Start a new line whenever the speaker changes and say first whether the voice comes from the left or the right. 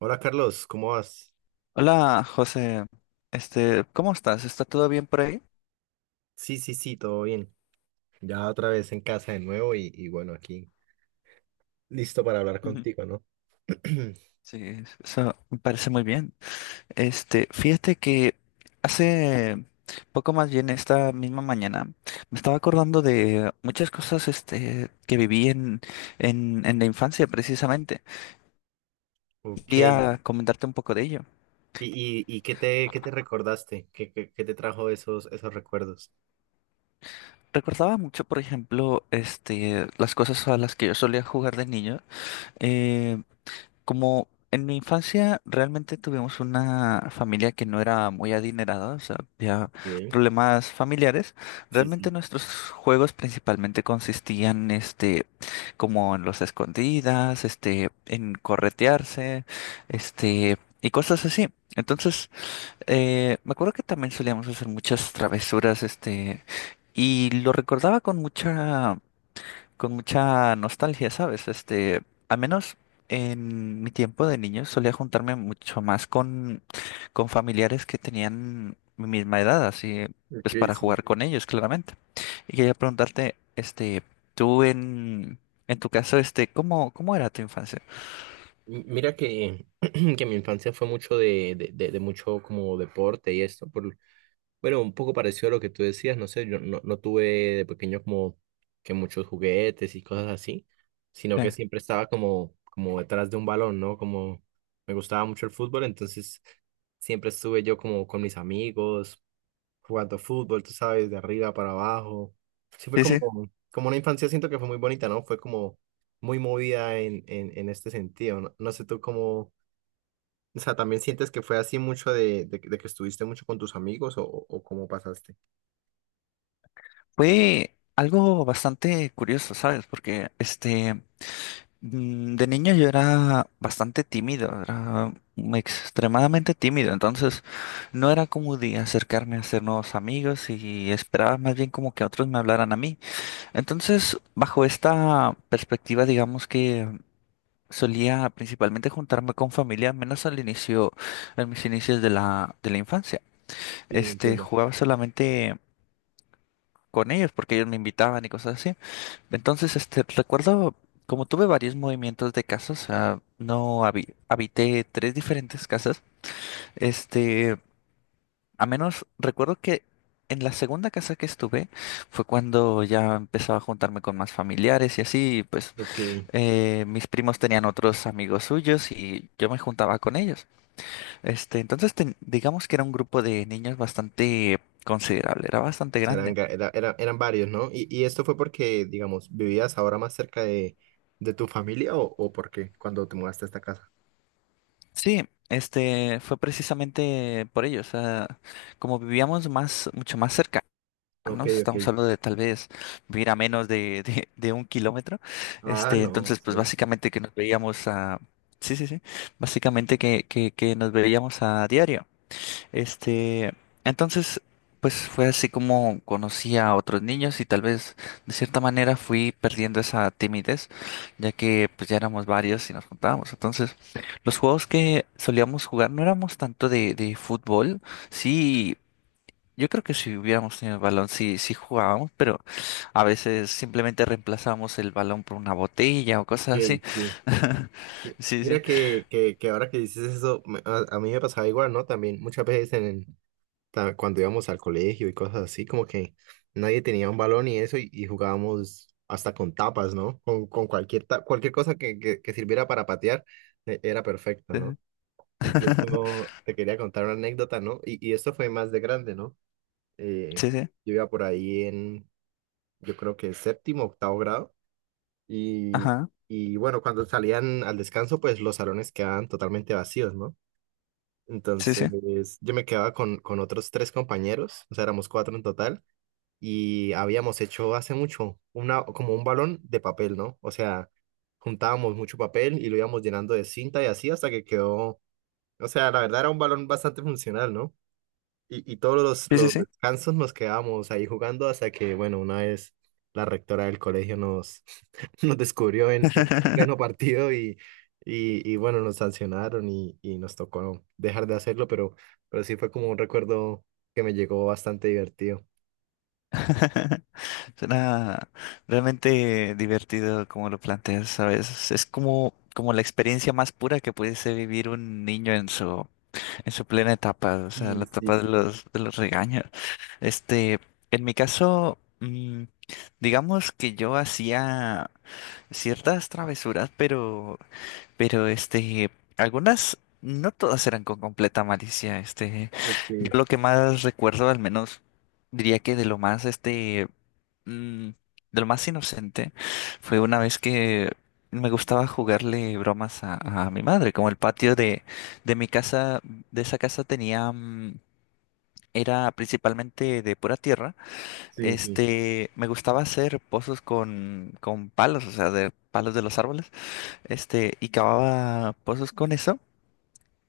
right: Hola Carlos, ¿cómo vas?
left: Hola, José. ¿Cómo estás? ¿Está todo bien por ahí?
right: Sí, sí, sí, todo bien. Ya otra vez en casa de nuevo y bueno, aquí listo para hablar
left: Ujú.
right: contigo, ¿no?
left: Sí, eso me parece muy bien. Fíjate que hace poco, más bien esta misma mañana, me estaba acordando de muchas cosas que viví en, en la infancia precisamente.
right: Ok, ¿y,
left: Quería comentarte un poco de ello.
right: y, y qué te recordaste? ¿Qué, qué, qué te trajo esos, esos recuerdos?
left: Recordaba mucho, por ejemplo, las cosas a las que yo solía jugar de niño. eh, Como en mi infancia realmente tuvimos una familia que no era muy adinerada, o sea, había
right: Ok.
left: problemas familiares.
right: Sí,
left: Realmente
right: sí.
left: nuestros juegos principalmente consistían, como en los escondidas, en corretearse, y cosas así. Entonces, me acuerdo que también solíamos hacer muchas travesuras, y lo recordaba con mucha nostalgia, ¿sabes? Al menos en mi tiempo de niño solía juntarme mucho más con, familiares que tenían mi misma edad, así pues
right: Ok,
left: para
right: sí.
left: jugar con ellos, claramente. Y quería preguntarte, tú en, tu caso, ¿cómo, era tu infancia?
right: Mira que, que mi infancia fue mucho de, de mucho como deporte y esto, por... Bueno, un poco parecido a lo que tú decías, no sé, yo no tuve de pequeño como que muchos juguetes y cosas así, sino
left: Sí,
right: que siempre estaba como, como detrás de un balón, ¿no? Como me gustaba mucho el fútbol, entonces siempre estuve yo como con mis amigos, jugando fútbol, tú sabes, de arriba para abajo. Sí fue
left: sí,
right: como,
left: sí.
right: como una infancia, siento que fue muy bonita, ¿no? Fue como muy movida en este sentido, ¿no? No sé tú cómo, o sea, ¿también sientes que fue así mucho de que estuviste mucho con tus amigos o, o cómo pasaste?
left: Fue algo bastante curioso, ¿sabes? Porque, de niño yo era bastante tímido, era extremadamente tímido, entonces no era como de acercarme a hacer nuevos amigos y esperaba más bien como que otros me hablaran a mí. Entonces, bajo esta perspectiva, digamos que solía principalmente juntarme con familia, menos al inicio, en mis inicios de la, infancia.
right: Sí, entiendo.
left: Jugaba solamente con ellos porque ellos me invitaban y cosas así. Entonces, recuerdo, como tuve varios movimientos de casas. No habité tres diferentes casas. este, a menos recuerdo que en la segunda casa que estuve fue cuando ya empezaba a juntarme con más familiares y así, y pues
right: Ok.
left: mis primos tenían otros amigos suyos y yo me juntaba con ellos. Entonces, digamos que era un grupo de niños bastante considerable, era bastante grande.
right: Charanga, era, eran varios, ¿no? Y esto fue porque, digamos, vivías ahora más cerca de tu familia o por qué cuando te mudaste a esta casa.
left: Sí, este fue precisamente por ello, o sea, como vivíamos más, mucho más
right: Ok,
left: cercanos,
right: ok.
left: estamos hablando de tal vez vivir a menos de, de un kilómetro.
right: Ah, no,
left: Entonces pues
right: sí.
left: básicamente que sí, sí, sí, básicamente que, que nos veíamos a diario. Este, entonces, pues fue así como conocí a otros niños y tal vez de cierta manera fui perdiendo esa timidez, ya que pues ya éramos varios y nos juntábamos. Entonces, los juegos que solíamos jugar no éramos tanto de, fútbol. Sí, yo creo que si hubiéramos tenido el balón, sí, sí jugábamos, pero a veces simplemente reemplazábamos el balón por una botella o cosas así.
right: Ok, sí. Mi-
left: Sí, sí.
right: Mira que ahora que dices eso, me- a mí me pasaba igual, ¿no? También muchas veces en, cuando íbamos al colegio y cosas así, como que nadie tenía un balón y eso y jugábamos hasta con tapas, ¿no? Con cualquier, cualquier cosa que sirviera para patear, era perfecto, ¿no? Incluso te quería contar una anécdota, ¿no? Y esto fue más de grande, ¿no? Eh,
left: Sí, sí. Sí, sí.
right: yo iba por ahí en, yo creo que séptimo, octavo grado. Y,
left: Ajá.
right: y bueno, cuando salían al descanso, pues los salones quedaban totalmente vacíos, ¿no?
left: Sí, sí.
right: Entonces yo me quedaba con otros tres compañeros, o sea, éramos cuatro en total. Y habíamos hecho hace mucho una, como un balón de papel, ¿no? O sea, juntábamos mucho papel y lo íbamos llenando de cinta y así hasta que quedó, o sea, la verdad era un balón bastante funcional, ¿no? Y todos
left: Sí, sí,
right: los
left: sí.
right: descansos nos quedábamos ahí jugando hasta que, bueno, una vez la rectora del colegio nos... nos descubrió en pleno partido y bueno, nos sancionaron y nos tocó dejar de hacerlo, pero sí fue como un recuerdo que me llegó bastante divertido.
left: Suena realmente divertido como lo planteas, ¿sabes? Es como, como la experiencia más pura que pudiese vivir un niño en su plena etapa, o sea, la
right: Sí, sí,
left: etapa de
right: sí.
left: los, regaños. Este, en mi caso, digamos que yo hacía ciertas travesuras, pero pero este, algunas, no todas eran con completa malicia.
right: de
left: Yo
right: que-
left: lo que más recuerdo, al menos diría que de lo más mm, de lo más inocente, fue una vez que me gustaba jugarle bromas a, mi madre. Como el patio de, mi casa, de esa casa tenía, era principalmente de pura tierra.
right: Sí, sí,
left: Me gustaba hacer pozos con, palos, o sea, de palos de los árboles, y cavaba pozos con eso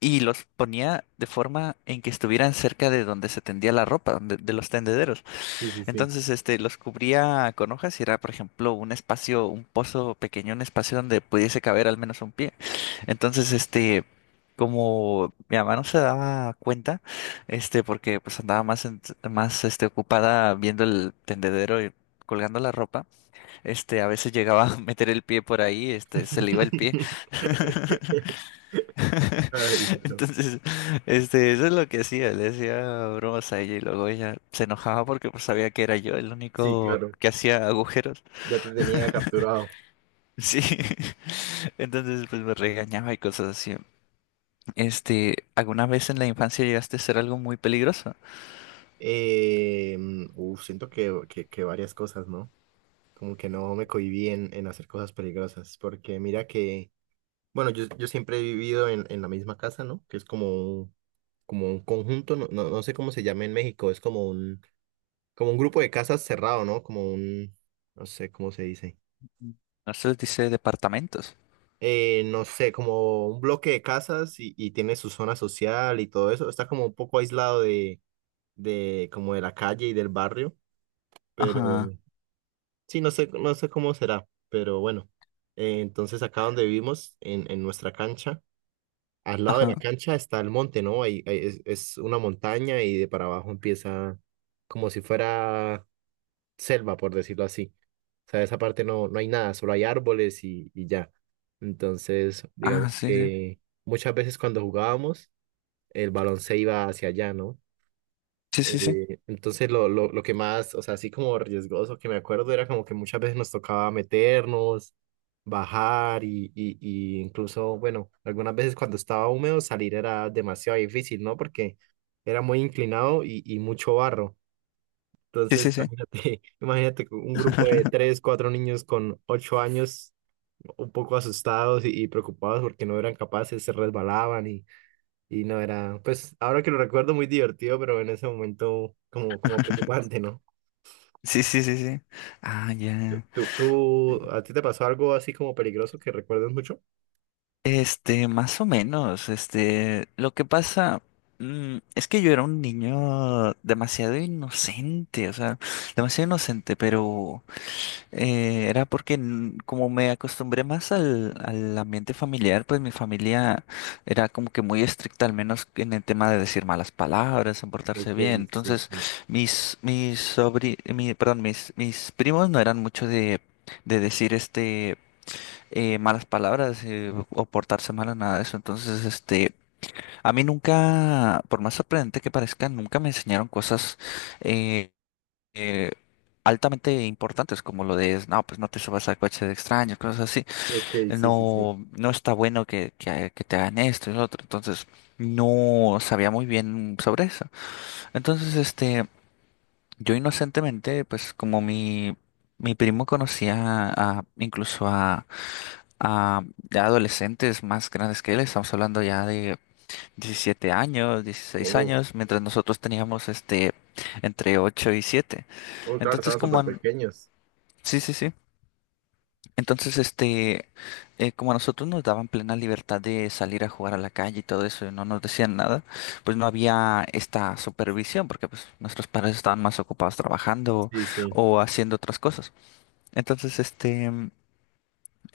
left: y los ponía de forma en que estuvieran cerca de donde se tendía la ropa, de, los tendederos.
right: sí, sí, sí.
left: Entonces, los cubría con hojas y era, por ejemplo, un espacio, un pozo pequeño, un espacio donde pudiese caber al menos un pie. Entonces, como mi mamá no se daba cuenta, porque pues andaba más, más ocupada viendo el tendedero y colgando la ropa. A veces llegaba a meter el pie por ahí, se le iba el pie.
right: Ay, no.
left: Entonces, eso es lo que hacía, le hacía bromas a ella y luego ella se enojaba porque pues sabía que era yo el
right: Sí,
left: único
right: claro,
left: que hacía agujeros.
right: ya te tenía capturado.
left: Sí. Entonces, pues me regañaba y cosas así. ¿Alguna vez en la infancia llegaste a hacer algo muy peligroso?
right: Siento que varias cosas, ¿no? Como que no me cohibí en hacer cosas peligrosas, porque mira que, bueno, yo siempre he vivido en la misma casa, ¿no? Que es un, como un conjunto, no, no, no sé cómo se llama en México, es como un grupo de casas cerrado, ¿no? Como un, no sé cómo se dice,
left: No se les dice departamentos.
right: no sé, como un bloque de casas y tiene su zona social y todo eso, está como un poco aislado de, como de la calle y del barrio, pero...
left: Ajá,
right: Sí, no sé, no sé cómo será, pero bueno. Entonces acá donde vivimos, en nuestra cancha, al lado de
left: ajá.
right: la cancha está el monte, ¿no? Ahí, ahí es una montaña y de para abajo empieza como si fuera selva, por decirlo así. O sea, esa parte no, no hay nada, solo hay árboles y ya. Entonces,
left: Ah,
right: digamos
left: sí, sí.
right: que muchas veces cuando jugábamos, el balón se iba hacia allá, ¿no?
left: Sí, sí, sí.
right: Entonces lo que más, o sea, así como riesgoso que me acuerdo era como que muchas veces nos tocaba meternos, bajar y incluso, bueno, algunas veces cuando estaba húmedo salir era demasiado difícil, ¿no? Porque era muy inclinado y mucho barro.
left: Sí,
right: Entonces,
left: sí, sí.
right: imagínate, imagínate un grupo de tres, cuatro niños con 8 años un poco asustados y preocupados porque no eran capaces, se resbalaban y no era, pues ahora que lo recuerdo muy divertido, pero en ese momento como, como preocupante, ¿no?
left: Sí, sí, sí, sí. Ah, ya.
right: ¿Tú, tú, a ti te pasó algo así como peligroso que recuerdes mucho?
left: Más o menos, lo que pasa es que yo era un niño demasiado inocente, o sea, demasiado inocente. Pero era porque como me acostumbré más al, ambiente familiar, pues mi familia era como que muy estricta, al menos en el tema de decir malas palabras, en portarse
right: Ok,
left: bien.
right: sí,
left: Entonces
right: sí.
left: perdón, mis primos no eran mucho de, decir malas palabras, o portarse mal o nada de eso. Entonces, a mí nunca, por más sorprendente que parezca, nunca me enseñaron cosas eh, eh, altamente importantes como lo de, no, pues no te subas al coche de extraños, cosas así.
right: Ok, sí, sí, sí.
left: No, no está bueno que, que te hagan esto y lo otro. Entonces, no sabía muy bien sobre eso. Entonces, yo inocentemente, pues como mi... Mi primo conocía a, incluso a, a ya adolescentes más grandes que él. Estamos hablando ya de 17 años, dieciséis
right: Oh,
left: años, mientras nosotros teníamos entre 8 y 7.
right: oh, claro,
left: Entonces,
right: estaban súper pequeños.
left: sí, sí, sí. Entonces, como a nosotros nos daban plena libertad de salir a jugar a la calle y todo eso, y no nos decían nada, pues no había esta supervisión, porque pues nuestros padres estaban más ocupados trabajando
right: Sí, sí.
left: o haciendo otras cosas. Entonces, este.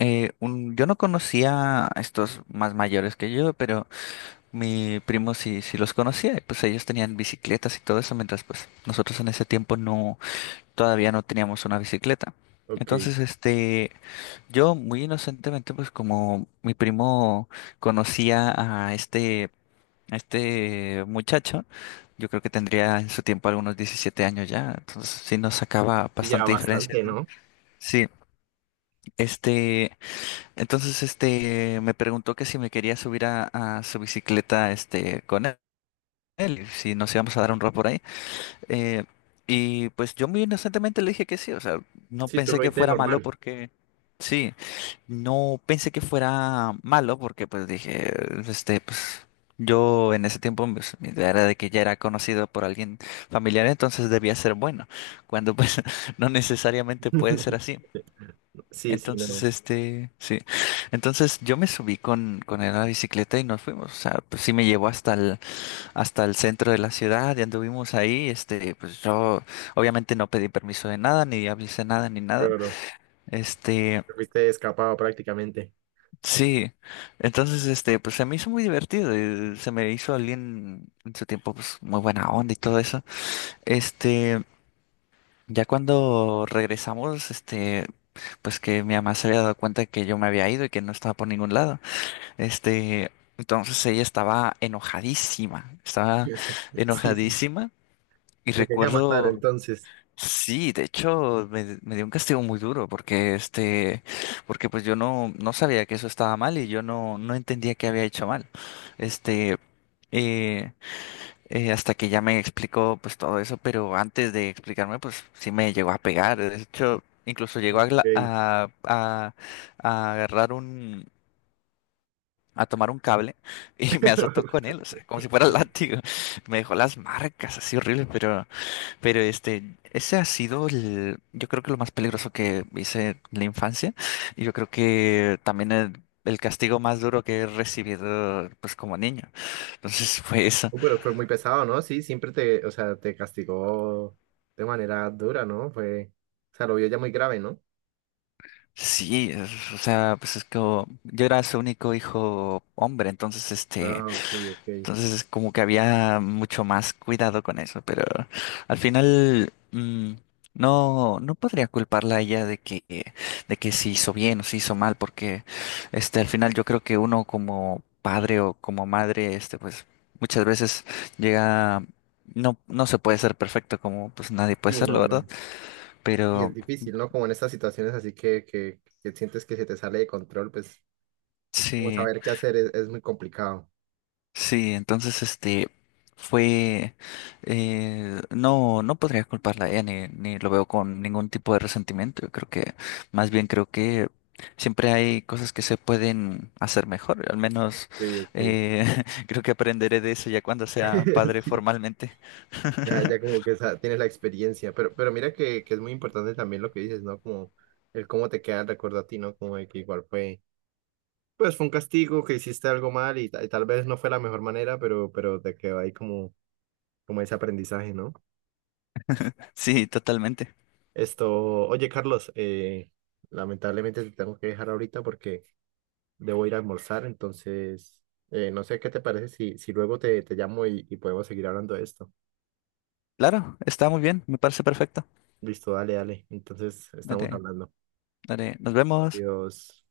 left: Eh, un- yo no conocía a estos más mayores que yo, pero mi primo sí, sí los conocía, y pues ellos tenían bicicletas y todo eso, mientras pues nosotros en ese tiempo no, todavía no teníamos una bicicleta.
right: Ok.
left: Entonces, yo muy inocentemente, pues como mi primo conocía a este muchacho. Yo creo que tendría en su tiempo algunos 17 años ya, entonces sí nos sacaba
right: Y ya
left: bastante diferencia.
right: bastante, ¿no?
left: Sí, este, entonces, me preguntó que si me quería subir a, su bicicleta, con él, y si nos íbamos a dar un rol por ahí. Eh, y pues yo muy inocentemente le dije que sí, o sea, no
right: Sí, tú
left: pensé
right: lo
left: que
right: viste
left: fuera malo
right: normal.
left: porque, sí, no pensé que fuera malo porque pues dije, pues yo en ese tiempo, pues mi idea era de que ya era conocido por alguien familiar, entonces debía ser bueno, cuando pues no necesariamente puede ser así.
right: Sí, sí,
left: Entonces,
right: no.
left: sí. Entonces yo me subí con, él a la bicicleta y nos fuimos. O sea, pues sí me llevó hasta el, centro de la ciudad y anduvimos ahí. Pues yo obviamente no pedí permiso de nada, ni avisé nada, ni nada.
right: Claro.
left: Este,
right: Te fuiste escapado prácticamente.
left: sí. Entonces, pues se me hizo muy divertido. Y se me hizo alguien en su tiempo, pues muy buena onda y todo eso. Este. Ya cuando regresamos, pues que mi mamá se había dado cuenta que yo me había ido y que no estaba por ningún lado. Este, entonces ella estaba enojadísima, estaba
right: Ya está. Sí, sí.
left: enojadísima, y
right: Te quería matar
left: recuerdo,
right: entonces.
left: sí, de hecho me, dio un castigo muy duro porque porque pues yo no, no sabía que eso estaba mal y yo no, no entendía que había hecho mal. Este, eh, Hasta que ya me explicó pues todo eso. Pero antes de explicarme pues sí me llegó a pegar, de hecho incluso llegó a, gla-
right: Ok.
left: a, a a agarrar, a tomar un cable, y me azotó con él, o sea, como si fuera
right: Sí.
left: látigo. Me dejó las marcas así horribles, pero, pero este, ese ha sido el, yo creo que lo más peligroso que hice en la infancia. Y yo creo que también el castigo más duro que he recibido, pues como niño. Entonces fue eso.
right: Pero fue muy pesado, ¿no? Sí, siempre te, o sea, te castigó de manera dura, ¿no? Fue, o sea, lo vio ya muy grave, ¿no?
left: Sí, o sea, pues es que yo era su único hijo hombre. Entonces este.
right: Ah, ok, ok.
left: Entonces es como que había mucho más cuidado con eso. Pero al final no, no podría culparla a ella de que, se hizo bien o se hizo mal, porque al final yo creo que uno como padre o como madre, pues muchas veces llega, no, no se puede ser perfecto, como pues nadie puede
right: Sí,
left: serlo,
right: no, no.
left: ¿verdad?
right: Y es
left: Pero
right: difícil, ¿no? Como en estas situaciones así que sientes que se te sale de control, pues, como
left: sí.
right: saber qué hacer es muy complicado.
left: Sí, entonces fue, no, no podría culparla a ella, ni, lo veo con ningún tipo de resentimiento. Yo creo que más bien creo que siempre hay cosas que se pueden hacer mejor. Al
right: Ok,
left: menos
right: ok.
left: creo que aprenderé de eso ya cuando sea padre
right: Sí,
left: formalmente.
right: ya, ya como que esa- tienes la experiencia, pero mira que es muy importante también lo que dices, ¿no? Como el cómo te queda el recuerdo a ti, ¿no? Como de que igual fue. Pues fue un castigo que hiciste algo mal y y tal vez no fue la mejor manera, pero te quedó ahí como, como ese aprendizaje, ¿no?
left: Sí, totalmente.
right: Esto, oye Carlos, lamentablemente te tengo que dejar ahorita porque debo ir a almorzar, entonces no sé qué te parece si, si luego te, te llamo y podemos seguir hablando de esto.
left: Claro, está muy bien, me parece perfecto.
right: Listo, dale, dale. Entonces estamos
left: Dale,
right: hablando.
left: dale, nos vemos.
right: Adiós.